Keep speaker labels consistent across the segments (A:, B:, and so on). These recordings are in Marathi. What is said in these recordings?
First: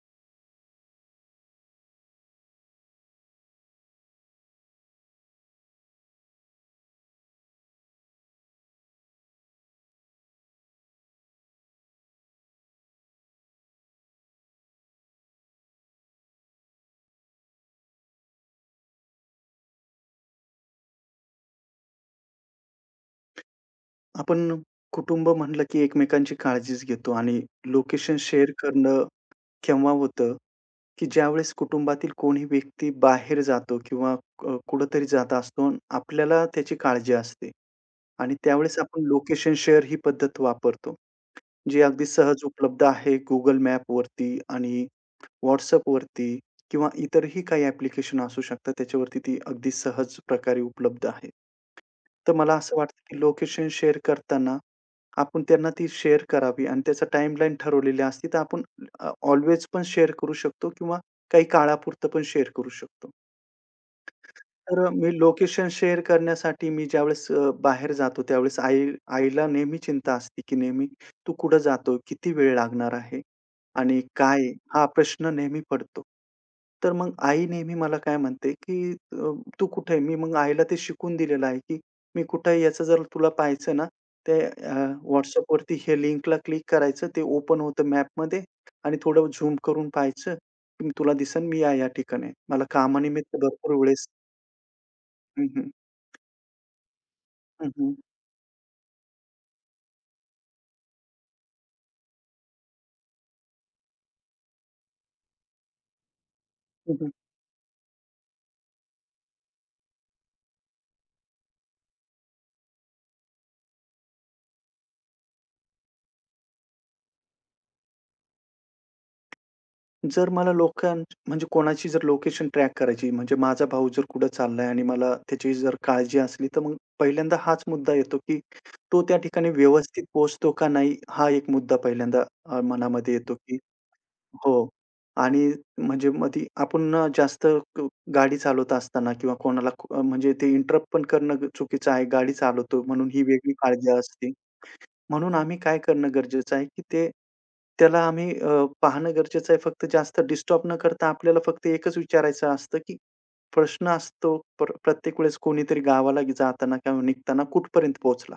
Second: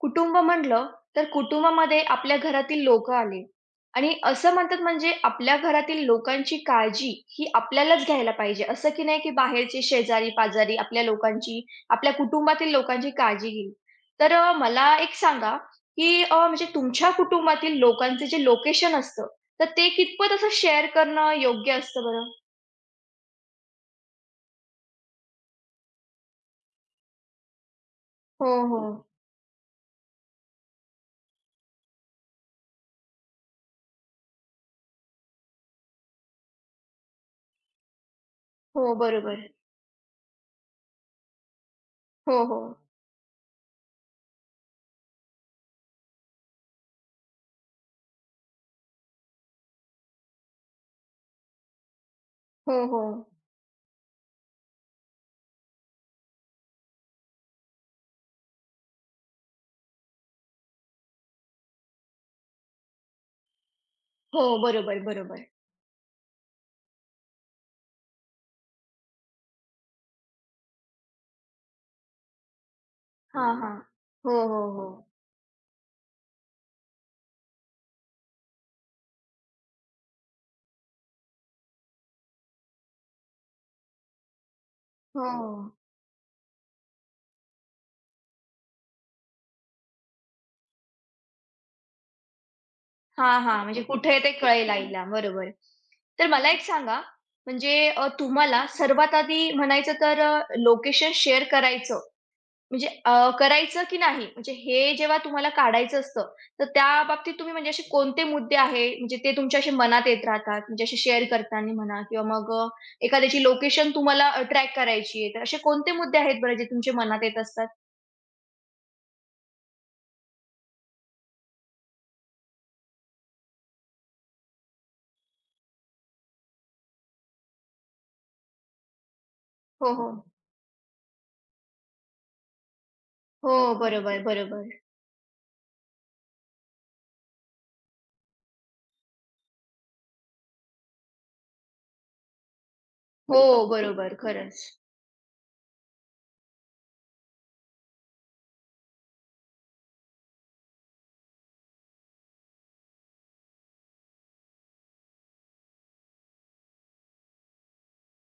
A: कुटुंब म्हटलं तर कुटुंबामध्ये आपल्या घरातील लोक आले आणि असं म्हणतात म्हणजे आपल्या घरातील लोकांची काळजी ही आपल्यालाच घ्यायला पाहिजे असं की नाही की बाहेरचे शेजारी पाजारी आपल्या लोकांची आपल्या कुटुंबातील लोकांची काळजी घेईल. तर मला एक सांगा की म्हणजे तुमच्या कुटुंबातील लोकांचे जे लोकेशन असतं तर ते कितपत असं शेअर करणं योग्य असतं बरं?
B: आपण कुटुंब म्हटलं की एकमेकांची काळजीच घेतो आणि लोकेशन
A: हो,
B: शेअर
A: हो.
B: करणं केव्हा होतं, की ज्यावेळेस कुटुंबातील कोणी व्यक्ती बाहेर जातो किंवा कुठेतरी जात असतो आणि आपल्याला त्याची काळजी असते आणि त्यावेळेस
A: हो,
B: आपण
A: बरोबर.
B: लोकेशन शेअर ही पद्धत वापरतो. जे अगदी
A: हो,
B: सहज
A: हो.
B: उपलब्ध आहे Google मॅपवरती आणि WhatsAppवरती किंवा इतरही काही ॲप्लिकेशन असू शकतात, त्याच्यावरती ती अगदी सहज प्रकारे उपलब्ध आहे. तर मला
A: हो,
B: असं वाटतं,
A: हो.
B: की लोकेशन शेअर करताना आपण त्यांना ती शेअर करावी आणि त्याचा टाईमलाईन ठरवलेली असती, तर आपण ऑलवेज पण शेअर करू शकतो किंवा काही काळापुरतं पण शेअर करू शकतो.
A: हो,
B: तर
A: बरोबर,
B: मी
A: बरोबर.
B: लोकेशन शेअर करण्यासाठी मी ज्यावेळेस बाहेर जातो, त्यावेळेस आईला नेहमी चिंता असते, की नेहमी "तू कुठं जातो? किती वेळ लागणार आहे?
A: हा, हा.
B: आणि
A: हो,
B: काय आहे?"
A: हो,
B: हा
A: हो.
B: प्रश्न नेहमी पडतो. तर मग आई नेहमी मला काय म्हणते, की "तू कुठे आहे?" मी मग आईला ते शिकवून दिलेलं आहे, की मी कुठे आहे याचं जर तुला पाहायचं ना, ते अ,
A: हो, हो.
B: WhatsAppवरती हे लिंकला क्लिक करायचं, ते ओपन होतं मॅपमध्ये आणि थोडं झूम करून पाहायचं, तुला दिसेल मी या-या ठिकाणी आहे. मला कामानिमित्त
A: हां, हां.
B: भरपूर
A: म्हणजे
B: वेळेस
A: कुठे ते कळेल आईला. बरोबर.
B: हं, हं.
A: तर मला एक सांगा,
B: हं,
A: म्हणजे
B: हं.
A: तुम्हाला सर्वात आधी म्हणायचं तर लोकेशन शेअर करायचं, म्हणजे करायचं की नाही? म्हणजे हे जेव्हा तुम्हाला काढायचं असतं, तर त्या
B: हं, हं.
A: बाबतीत तुम्ही म्हणजे असे कोणते मुद्दे आहे, म्हणजे ते तुमच्या असे मनात येत राहतात? म्हणजे असे शेअर करताना म्हणा किंवा मग एखाद्याची लोकेशन तुम्हाला ट्रॅक करायची आहे. तर असे कोणते मुद्दे आहेत बरं जे तुमच्या मनात येत असतात?
B: जर मला लोकां म्हणजे कोणाची जर लोकेशन ट्रॅक करायची, म्हणजे माझा भाऊ जर कुठं चाललाय आणि मला त्याची जर काळजी असली, तर मग पहिल्यांदा हाच मुद्दा येतो, की तो त्या ठिकाणी
A: हो,
B: व्यवस्थित
A: हो.
B: पोहोचतो का नाही? हा एक मुद्दा पहिल्यांदा मनामध्ये येतो,
A: हो,
B: की
A: बरोबर,
B: हो.
A: बरोबर.
B: आणि म्हणजे मधी ती आपण ना जास्त ग गाडी चालवत असताना किंवा कोणाला म्हणजे ते इंटरप्ट पण करणं चुकीचं आहे. गाडी चालवतो म्हणून ही
A: हो,
B: वेगळी काळजी
A: बरोबर.
B: असते.
A: खरंच.
B: म्हणून आम्ही काय करणं गरजेचं आहे, की ते त्याला आम्ही पाहणं गरजेचं आहे. फक्त जास्त डिस्टर्ब न करता आपल्याला फक्त एकच विचारायचं असतं, की प्रश्न असतो प्र प्रत्येक वेळेस कोणीतरी गावाला जाताना किंवा निघताना कुठपर्यंत पोहोचला?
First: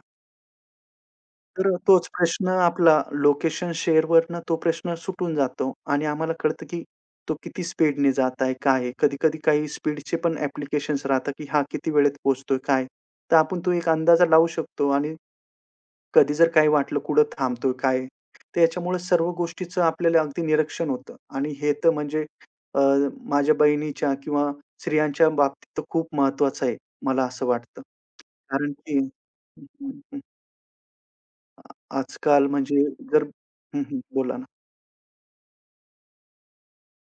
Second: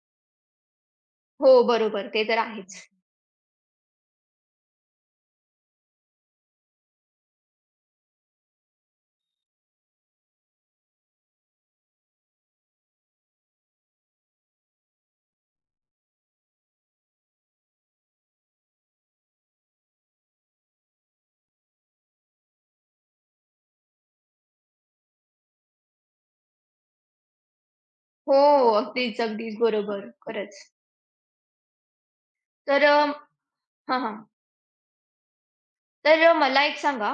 A: हो, बरोबर.
B: तोच
A: ते तर
B: प्रश्न
A: आहेच.
B: आपला लोकेशन शेअरवरनं तो प्रश्न सुटून जातो आणि आम्हाला कळतं, की तो किती स्पीडने जात आहे, काय आहे? कधी-कधी काही स्पीडचे पण ॲप्लिकेशन्स राहतात, की हा किती वेळेत पोहोचतोय, काय? तर आपण तो एक अंदाजा लावू शकतो आणि कधी जर काही वाटलं, कुठं थांबतोय, काय? तर याच्यामुळे सर्व गोष्टीचं आपल्याला अगदी निरीक्षण होतं आणि हे तर म्हणजे अ, माझ्या बहिणीच्या किंवा स्त्रियांच्या बाबतीत तर खूप महत्वाचं आहे, मला असं वाटतं.
A: हो,
B: कारण की
A: अगदीच, अगदीच
B: हं,
A: बरोबर.
B: हं,
A: खरंच.
B: आजकाल
A: तर
B: म्हणजे जर हं,
A: हां,
B: हं.
A: हां.
B: बोला ना.
A: तर मला एक सांगा,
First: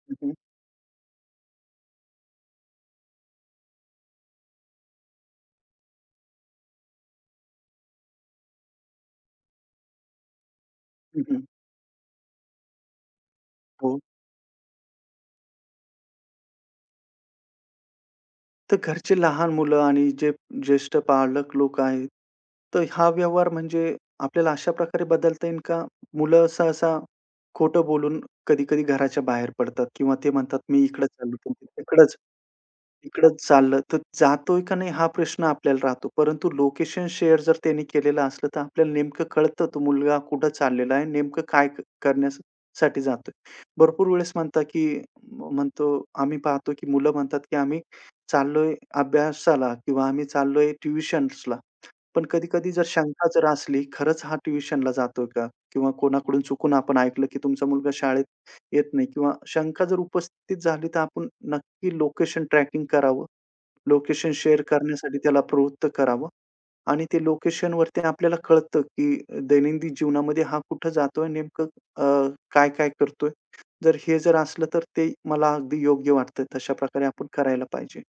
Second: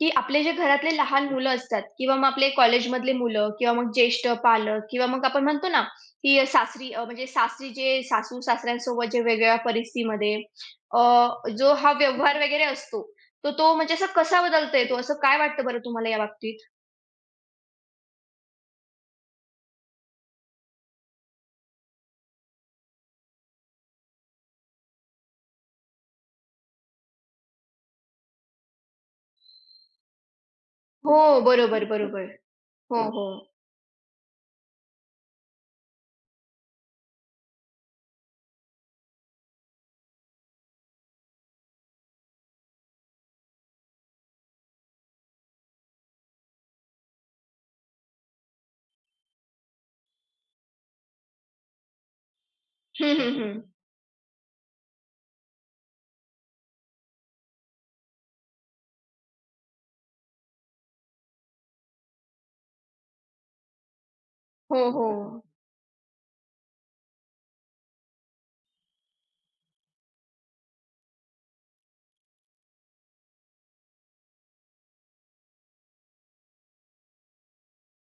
A: की
B: हं, हं.
A: आपले जे घरातले लहान मुलं असतात किंवा मग आपले कॉलेजमधले मुलं किंवा मग ज्येष्ठ पालक किंवा मग आपण म्हणतो ना, की सासरी म्हणजे सासरी जे सासू-सासऱ्यांसोबत जे वेगवेगळ्या परिस्थितीमध्ये अ,
B: हं, हं.
A: जो हा व्यवहार वगैरे असतो, तर तो म्हणजे
B: हो.
A: असा कसा बदलता येतो, असं काय वाटतं बरं तुम्हाला याबाबतीत?
B: तर घरचे लहान मुलं आणि जे ज्येष्ठ पालक लोक आहेत, तर हा व्यवहार म्हणजे आपल्याला अशा प्रकारे बदलता येईल का? मुलं सहसा खोटं बोलून कधी-कधी घराच्या बाहेर पडतात किंवा ते म्हणतात, "मी इकडं
A: हो,
B: चाललो, तुम्ही
A: बरोबर,
B: तिकडं
A: बरोबर. हो, हो.
B: तिकडंच चाललं, तर जातोय का नाही हा प्रश्न आपल्याला राहतो. परंतु लोकेशन शेअर जर त्यांनी केलेलं असलं, तर आपल्याला नेमकं कळतं तो मुलगा कुठं चाललेला आहे, नेमकं काय करण्यासाठी जातोय. भरपूर वेळेस म्हणता, की म- म्हणतो आम्ही पाहतो, की मुलं म्हणतात, की आम्ही चाललोय अभ्यासाला किंवा आम्ही चाललोय ट्युशन्सला. पण कधी-कधी जर
A: हं,
B: शंका
A: हं,
B: जर
A: हं.
B: असली, खरंच हा ट्युशनला जातोय का? किंवा कोणाकडून चुकून आपण ऐकलं, की तुमचा मुलगा शाळेत येत नाही किंवा शंका जर उपस्थित झाली, तर आपण की लोकेशन ट्रॅकिंग करावं. लोकेशन शेअर
A: हो,
B: करण्यासाठी त्याला
A: हो.
B: प्रवृत्त करावं आणि ते लोकेशनवरती आपल्याला कळतं, की दैनंदिन जीवनामध्ये हा कुठं जातोय नेमकं अ, काय-काय करतोय. जर हे असलं तर ते मला अगदी योग्य वाटतं. तशा प्रकारे आपण करायला पाहिजे.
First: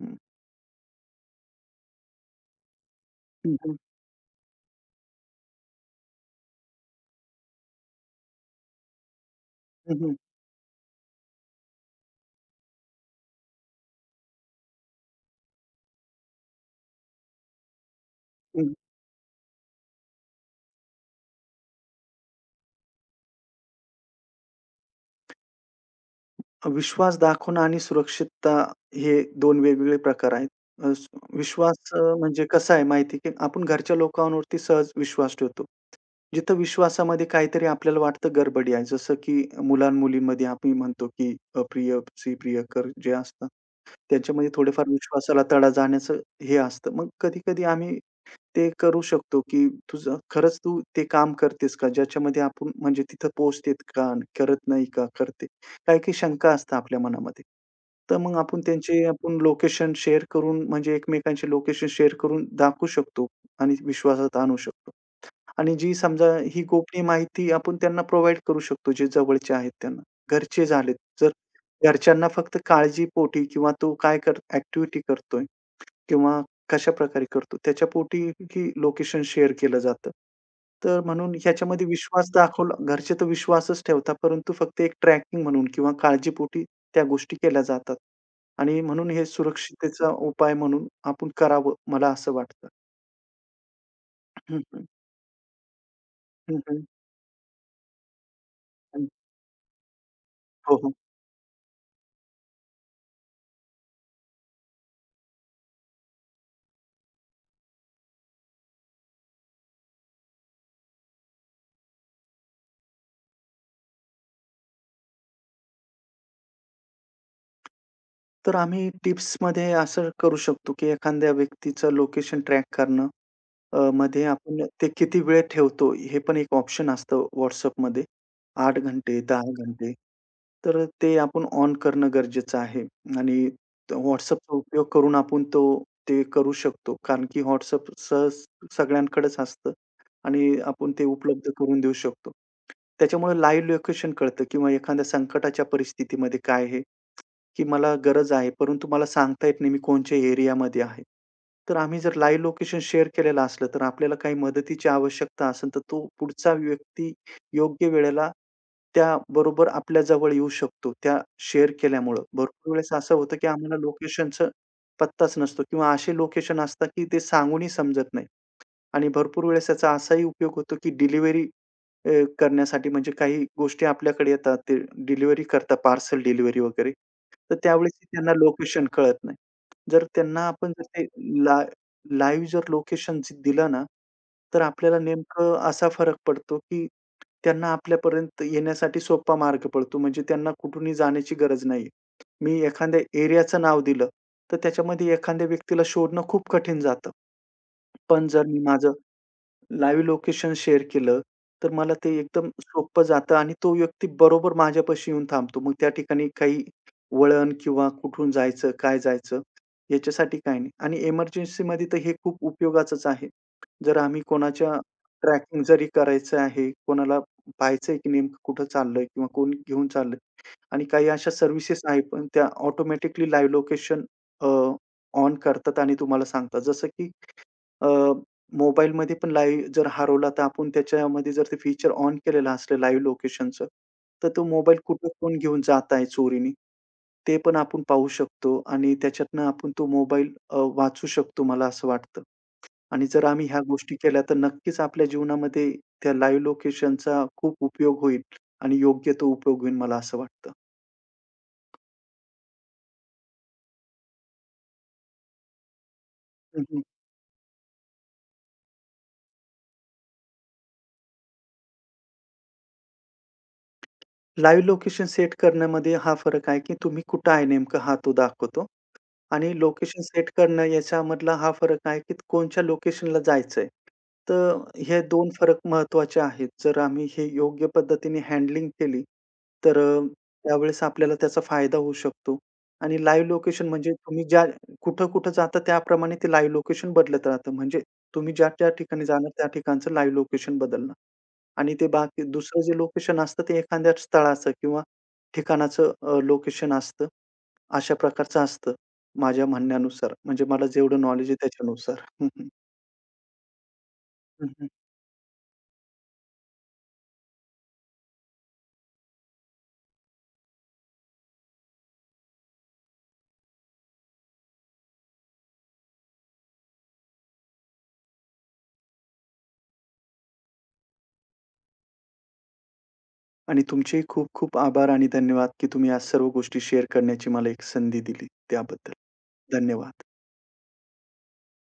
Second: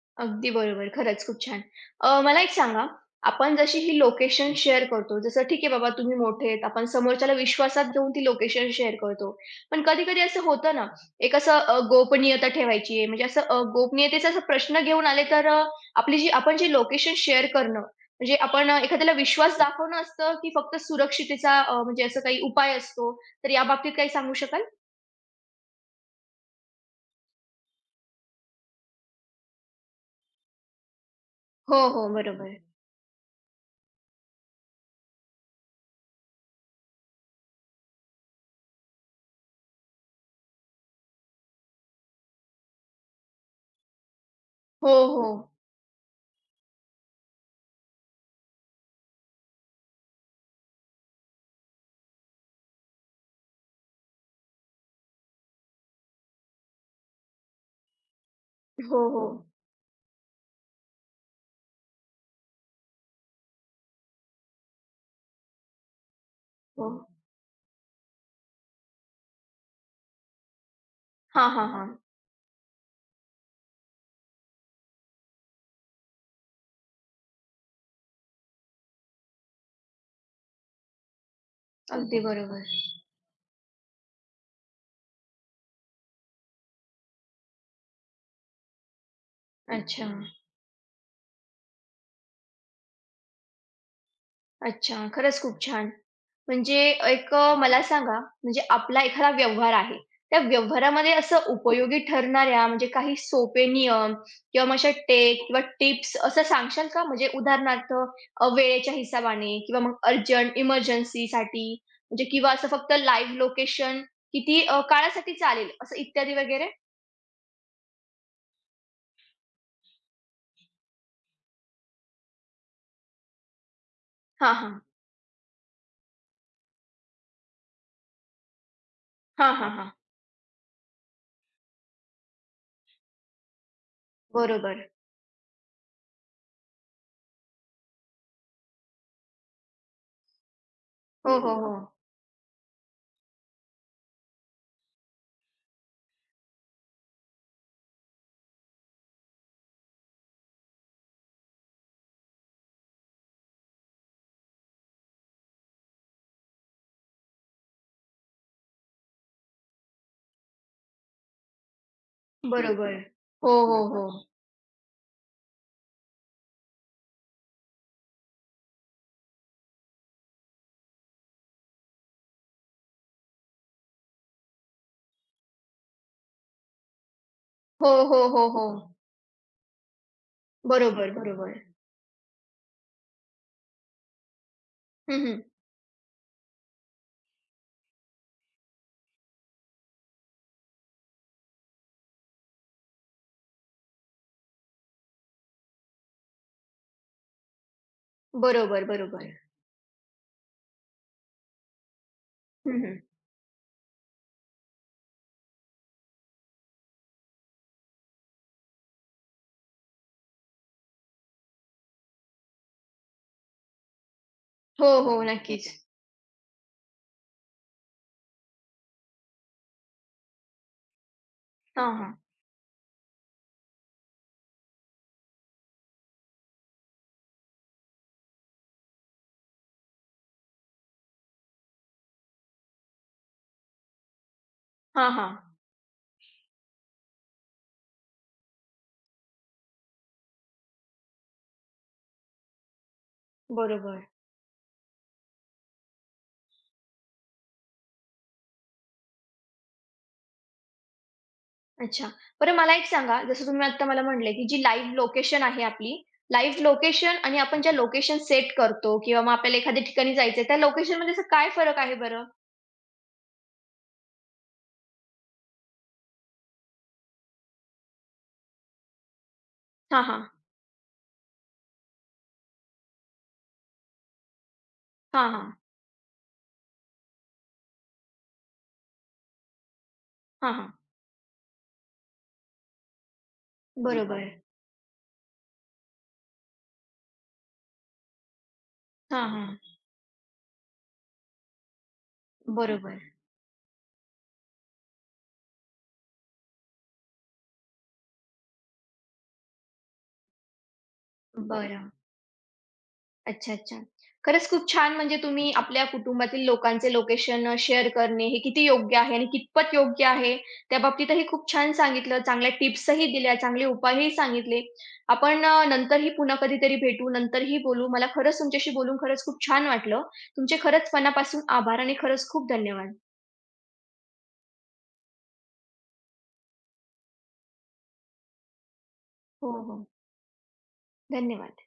B: हं.
A: अगदी बरोबर. खरंच खूप छान. मला एक सांगा, आपण
B: हं, हं.
A: जशी ही लोकेशन शेअर करतो, जसं ठीक आहे बाबा तुम्ही मोठे आहेत, आपण समोरच्याला विश्वासात घेऊन ती लोकेशन शेअर करतो. पण
B: हं, हं.
A: कधी-कधी असं होतं ना, एक असं गोपनीयता ठेवायची आहे, म्हणजे असं गोपनीयतेचा असा प्रश्न घेऊन आले तर आपली जी आपण जी लोकेशन शेअर करणं, म्हणजे आपण एखाद्याला विश्वास दाखवणं असतं, की फक्त सुरक्षितेचा म्हणजे असं काही उपाय असतो, तर याबाबतीत काही सांगू शकाल?
B: विश्वास दाखवणं आणि सुरक्षितता हे दोन वेगवेगळे प्रकार आहेत. अ, स विश्वास
A: हो, हो.
B: म्हणजे
A: बरोबर.
B: कसा आहे माहिती आहे, की आपण घरच्या लोकांवरती सहज विश्वास ठेवतो. जिथं विश्वासामध्ये काहीतरी आपल्याला वाटतं गडबडी आहे. जसं की मुलां-मुलींमध्ये आपण म्हणतो, की अप्रिय-सी प्रियकर जे असतात त्यांच्यामध्ये थोडेफार
A: हो,
B: विश्वासाला
A: हो.
B: तडा जाण्याचं हे असतं. मग कधी-कधी आम्ही ते करू शकतो, की तुझं खरंच तू ते काम करतेस का? ज्याच्यामध्ये आपण म्हणजे तिथं पोहोचतेत का? करत नाही का? करते. काही-काही शंका असतात आपल्या मनामध्ये. तर मग आपण
A: हो,
B: त्यांचे
A: हो.
B: आपण लोकेशन शेअर करून म्हणजे एकमेकांचे लोकेशन शेअर करून दाखवू शकतो आणि विश्वासात आणू शकतो. आणि जी समजा ही
A: हो.
B: गोपनीय माहिती आपण त्यांना प्रोव्हाईड करू शकतो, जे जवळचे आहेत त्यांना. घरचे झालेत. जर
A: हां, हां, हां.
B: घरच्यांना फक्त काळजीपोटी किंवा तो काय कर ॲक्टिव्हिटी करतोय किंवा कशाप्रकारे करतो, त्याच्यापोटी ही लोकेशन शेअर केलं जातं. तर म्हणून ह्याच्यामध्ये
A: अगदी
B: विश्वास
A: बरोबर.
B: दाखवला घरचे तर विश्वासच ठेवतात, परंतु फक्त एक ट्रॅकिंग म्हणून किंवा काळजीपोटी त्या गोष्टी केल्या जातात. आणि म्हणून हे
A: अच्छा,
B: सुरक्षिततेचा उपाय म्हणून आपण करावं, मला असं वाटतं. हं, हं.
A: अच्छा. खरंच खूप छान.
B: हं,
A: म्हणजे
B: हं.
A: एक मला सांगा, म्हणजे आपला
B: हं.
A: एखादा व्यवहार आहे. त्या
B: हो, हो.
A: व्यवहारामध्ये असं उपयोगी ठरणाऱ्या म्हणजे काही सोपे नियम किंवा मग अशा टेक किंवा टिप्स असं सांगशाल का? म्हणजे उदाहरणार्थ वेळेच्या हिशोबाने किंवा मग अर्जंट इमर्जन्सीसाठी म्हणजे किंवा असं फक्त लाईव्ह लोकेशन किती काळासाठी चालेल असं इत्यादी वगैरे?
B: तर आम्ही टिप्समध्ये असं करू शकतो, की एखाद्या व्यक्तीचं लोकेशन ट्रॅक करणं. मध्ये
A: हां,
B: आपण
A: हां.
B: ते किती वेळ ठेवतो, हे पण एक ऑप्शन असतं WhatsAppमध्ये. 8 घंटे, 10
A: हां, हां, हां.
B: घंटे. तर ते आपण ऑन करणं गरजेचं आहे आणि WhatsAppचा
A: बरोबर.
B: उपयोग करून आपण ते करू शकतो. कारण की WhatsApp सहज सगळ्यांकडेच असतं आणि आपण ते
A: हो,
B: उपलब्ध
A: हो, हो.
B: करून देऊ शकतो. त्याच्यामुळे लाईव्ह लोकेशन कळतं किंवा एखाद्या संकटाच्या परिस्थितीमध्ये काय आहे, की मला गरज आहे, परंतु मला सांगता येत नाही मी कोणच्या एरियामध्ये आहे. तर आम्ही जर लाईव्ह लोकेशन शेअर केलेलं असलं, तर आपल्याला काही मदतीची आवश्यकता असेल, तर तो पुढचा व्यक्ती योग्य वेळेला त्याबरोबर आपल्या जवळ येऊ शकतो, त्या शेअर केल्यामुळं. भरपूर वेळेस
A: बरोबर.
B: असं होतं, की
A: हो,
B: आम्हाला
A: हो, हो.
B: लोकेशनचा पत्ताच नसतो किंवा असे लोकेशन असतात, की ते सांगूनही समजत नाही. आणि भरपूर वेळेस त्याचा असाही उपयोग होतो, की डिलिव्हरी करण्यासाठी म्हणजे काही गोष्टी आपल्याकडे येतात, ते डिलिव्हरी करतात, पार्सल डिलिव्हरी वगैरे. तर
A: हो,
B: त्यावेळेस
A: हो,
B: त्यांना
A: हो, हो.
B: लोकेशन कळत नाही. जर त्यांना आपण जर ते
A: बरोबर,
B: ला
A: बरोबर.
B: लाईव्ह जर लोकेशन दिलं ना, तर आपल्याला
A: हं, हं.
B: नेमकं असा फरक पडतो, की त्यांना आपल्यापर्यंत येण्यासाठी सोपा मार्ग पडतो. म्हणजे त्यांना कुठूनही जाण्याची गरज नाही. मी एखाद्या एरियाचं नाव दिलं, तर त्याच्यामध्ये एखाद्या व्यक्तीला शोधणं खूप कठीण जातं. पण जर मी
A: बरोबर,
B: माझं
A: बरोबर.
B: लाईव्ह लोकेशन शेअर केलं, तर मला ते एकदम
A: हं, हं.
B: सोपं जातं आणि तो व्यक्ती बरोबर माझ्यापाशी येऊन थांबतो. मग त्या ठिकाणी काही वळण किंवा कुठून जायचं, काय जायचं याच्यासाठी काही नाही. आणि इमर्जन्सीमध्ये तर हे खूप उपयोगाचंच आहे. जर आम्ही कोणाच्या
A: हो, हो.
B: ट्रॅकिंग
A: नक्कीच.
B: जरी करायचं आहे, कोणाला पाहायचंय की नेमकं कुठं चाललंय किंवा कोण घेऊन चाललंय आणि काही अशा सर्व्हिसेस
A: हां,
B: आहेत
A: हां.
B: पण त्या ऑटोमॅटिकली लाईव्ह लोकेशन ऑन करतात आणि तुम्हाला सांगतात. जसं की अ, मोबाईलमध्ये पण लाईव्ह जर हरवला, तर आपण त्याच्यामध्ये जर ते फीचर ऑन केलेलं असलं लाईव्ह लोकेशनचं, तर तो मोबाईल कुठं
A: हां, हां.
B: कोण घेऊन जात आहे चोरीने, ते पण आपण पाहू शकतो आणि त्याच्यातनं आपण तो मोबाईल वाचू शकतो मला असं वाटतं. आणि जर आम्ही ह्या गोष्टी
A: बरोबर.
B: केल्या, तर नक्कीच आपल्या जीवनामध्ये त्या लाईव्ह लोकेशनचा खूप उपयोग होईल आणि योग्य तो उपयोग होईल मला असं वाटतं.
A: अच्छा. बरं मला एक सांगा, जसं तुम्ही आत्ता मला म्हटले, की जी लाईव्ह लोकेशन आहे आपली, लाईव्ह लोकेशन आणि आपण ज्या लोकेशन सेट करतो किंवा मग आपल्याला एखाद्या ठिकाणी जायचंय, त्या लोकेशनमध्ये असं काय फरक आहे बरं?
B: लाईव्ह लोकेशन सेट करण्यामध्ये हा फरक आहे, की तुम्ही कुठं आहे नेमकं हा तो दाखवतो आणि
A: हां,
B: लोकेशन
A: हां.
B: सेट करणं याच्यामधला हा फरक आहे, की कोणच्या लोकेशनला जायचंय. तर हे
A: हां,
B: दोन
A: हां.
B: फरक महत्वाचे आहेत. जर आम्ही हे योग्य पद्धतीने हँडलिंग केली, तर
A: हां, हां.
B: त्यावेळेस आपल्याला त्याचा फायदा होऊ शकतो. आणि लाईव्ह लोकेशन म्हणजे तुम्ही
A: बरोबर.
B: ज्या कुठं-कुठं जाता त्याप्रमाणे ते लाईव्ह लोकेशन बदलत राहतं. म्हणजे तुम्ही ज्या-त्या ठिकाणी
A: हां,
B: जाणार त्या
A: हां.
B: ठिकाणचं लाईव्ह लोकेशन बदलणं. आणि ते बाकी दुसरं जे
A: बरोबर.
B: लोकेशन असतं ते एखाद्या स्थळाचं किंवा ठिकाणाचं लोकेशन असतं. अशा प्रकारचं असतं माझ्या म्हणण्यानुसार. म्हणजे मला जेवढं नॉलेज आहे
A: बरं.
B: त्याच्यानुसार. हं, हं.
A: अच्छा, अच्छा. खरंच
B: हं,
A: खूप
B: हं.
A: छान. म्हणजे तुम्ही आपल्या कुटुंबातील लोकांचे लोकेशन शेअर करणे हे किती योग्य आहे आणि कितपत योग्य आहे, त्याबाबतीतही खूप छान सांगितलं. चांगल्या टिप्सही दिल्या, चांगले उपायही सांगितले. आपण नंतरही पुन्हा कधीतरी भेटू, नंतरही बोलू. मला खरंच तुमच्याशी बोलून खरंच खूप छान वाटलं. तुमचे खरंच मनापासून आभार आणि खरंच खूप धन्यवाद.
B: आणि तुमचे खूप खूप आभार आणि धन्यवाद की तुम्ही या सर्व गोष्टी शेअर करण्याची मला एक संधी दिली त्याबद्दल.
A: हो, हो.
B: धन्यवाद.
A: धन्यवाद.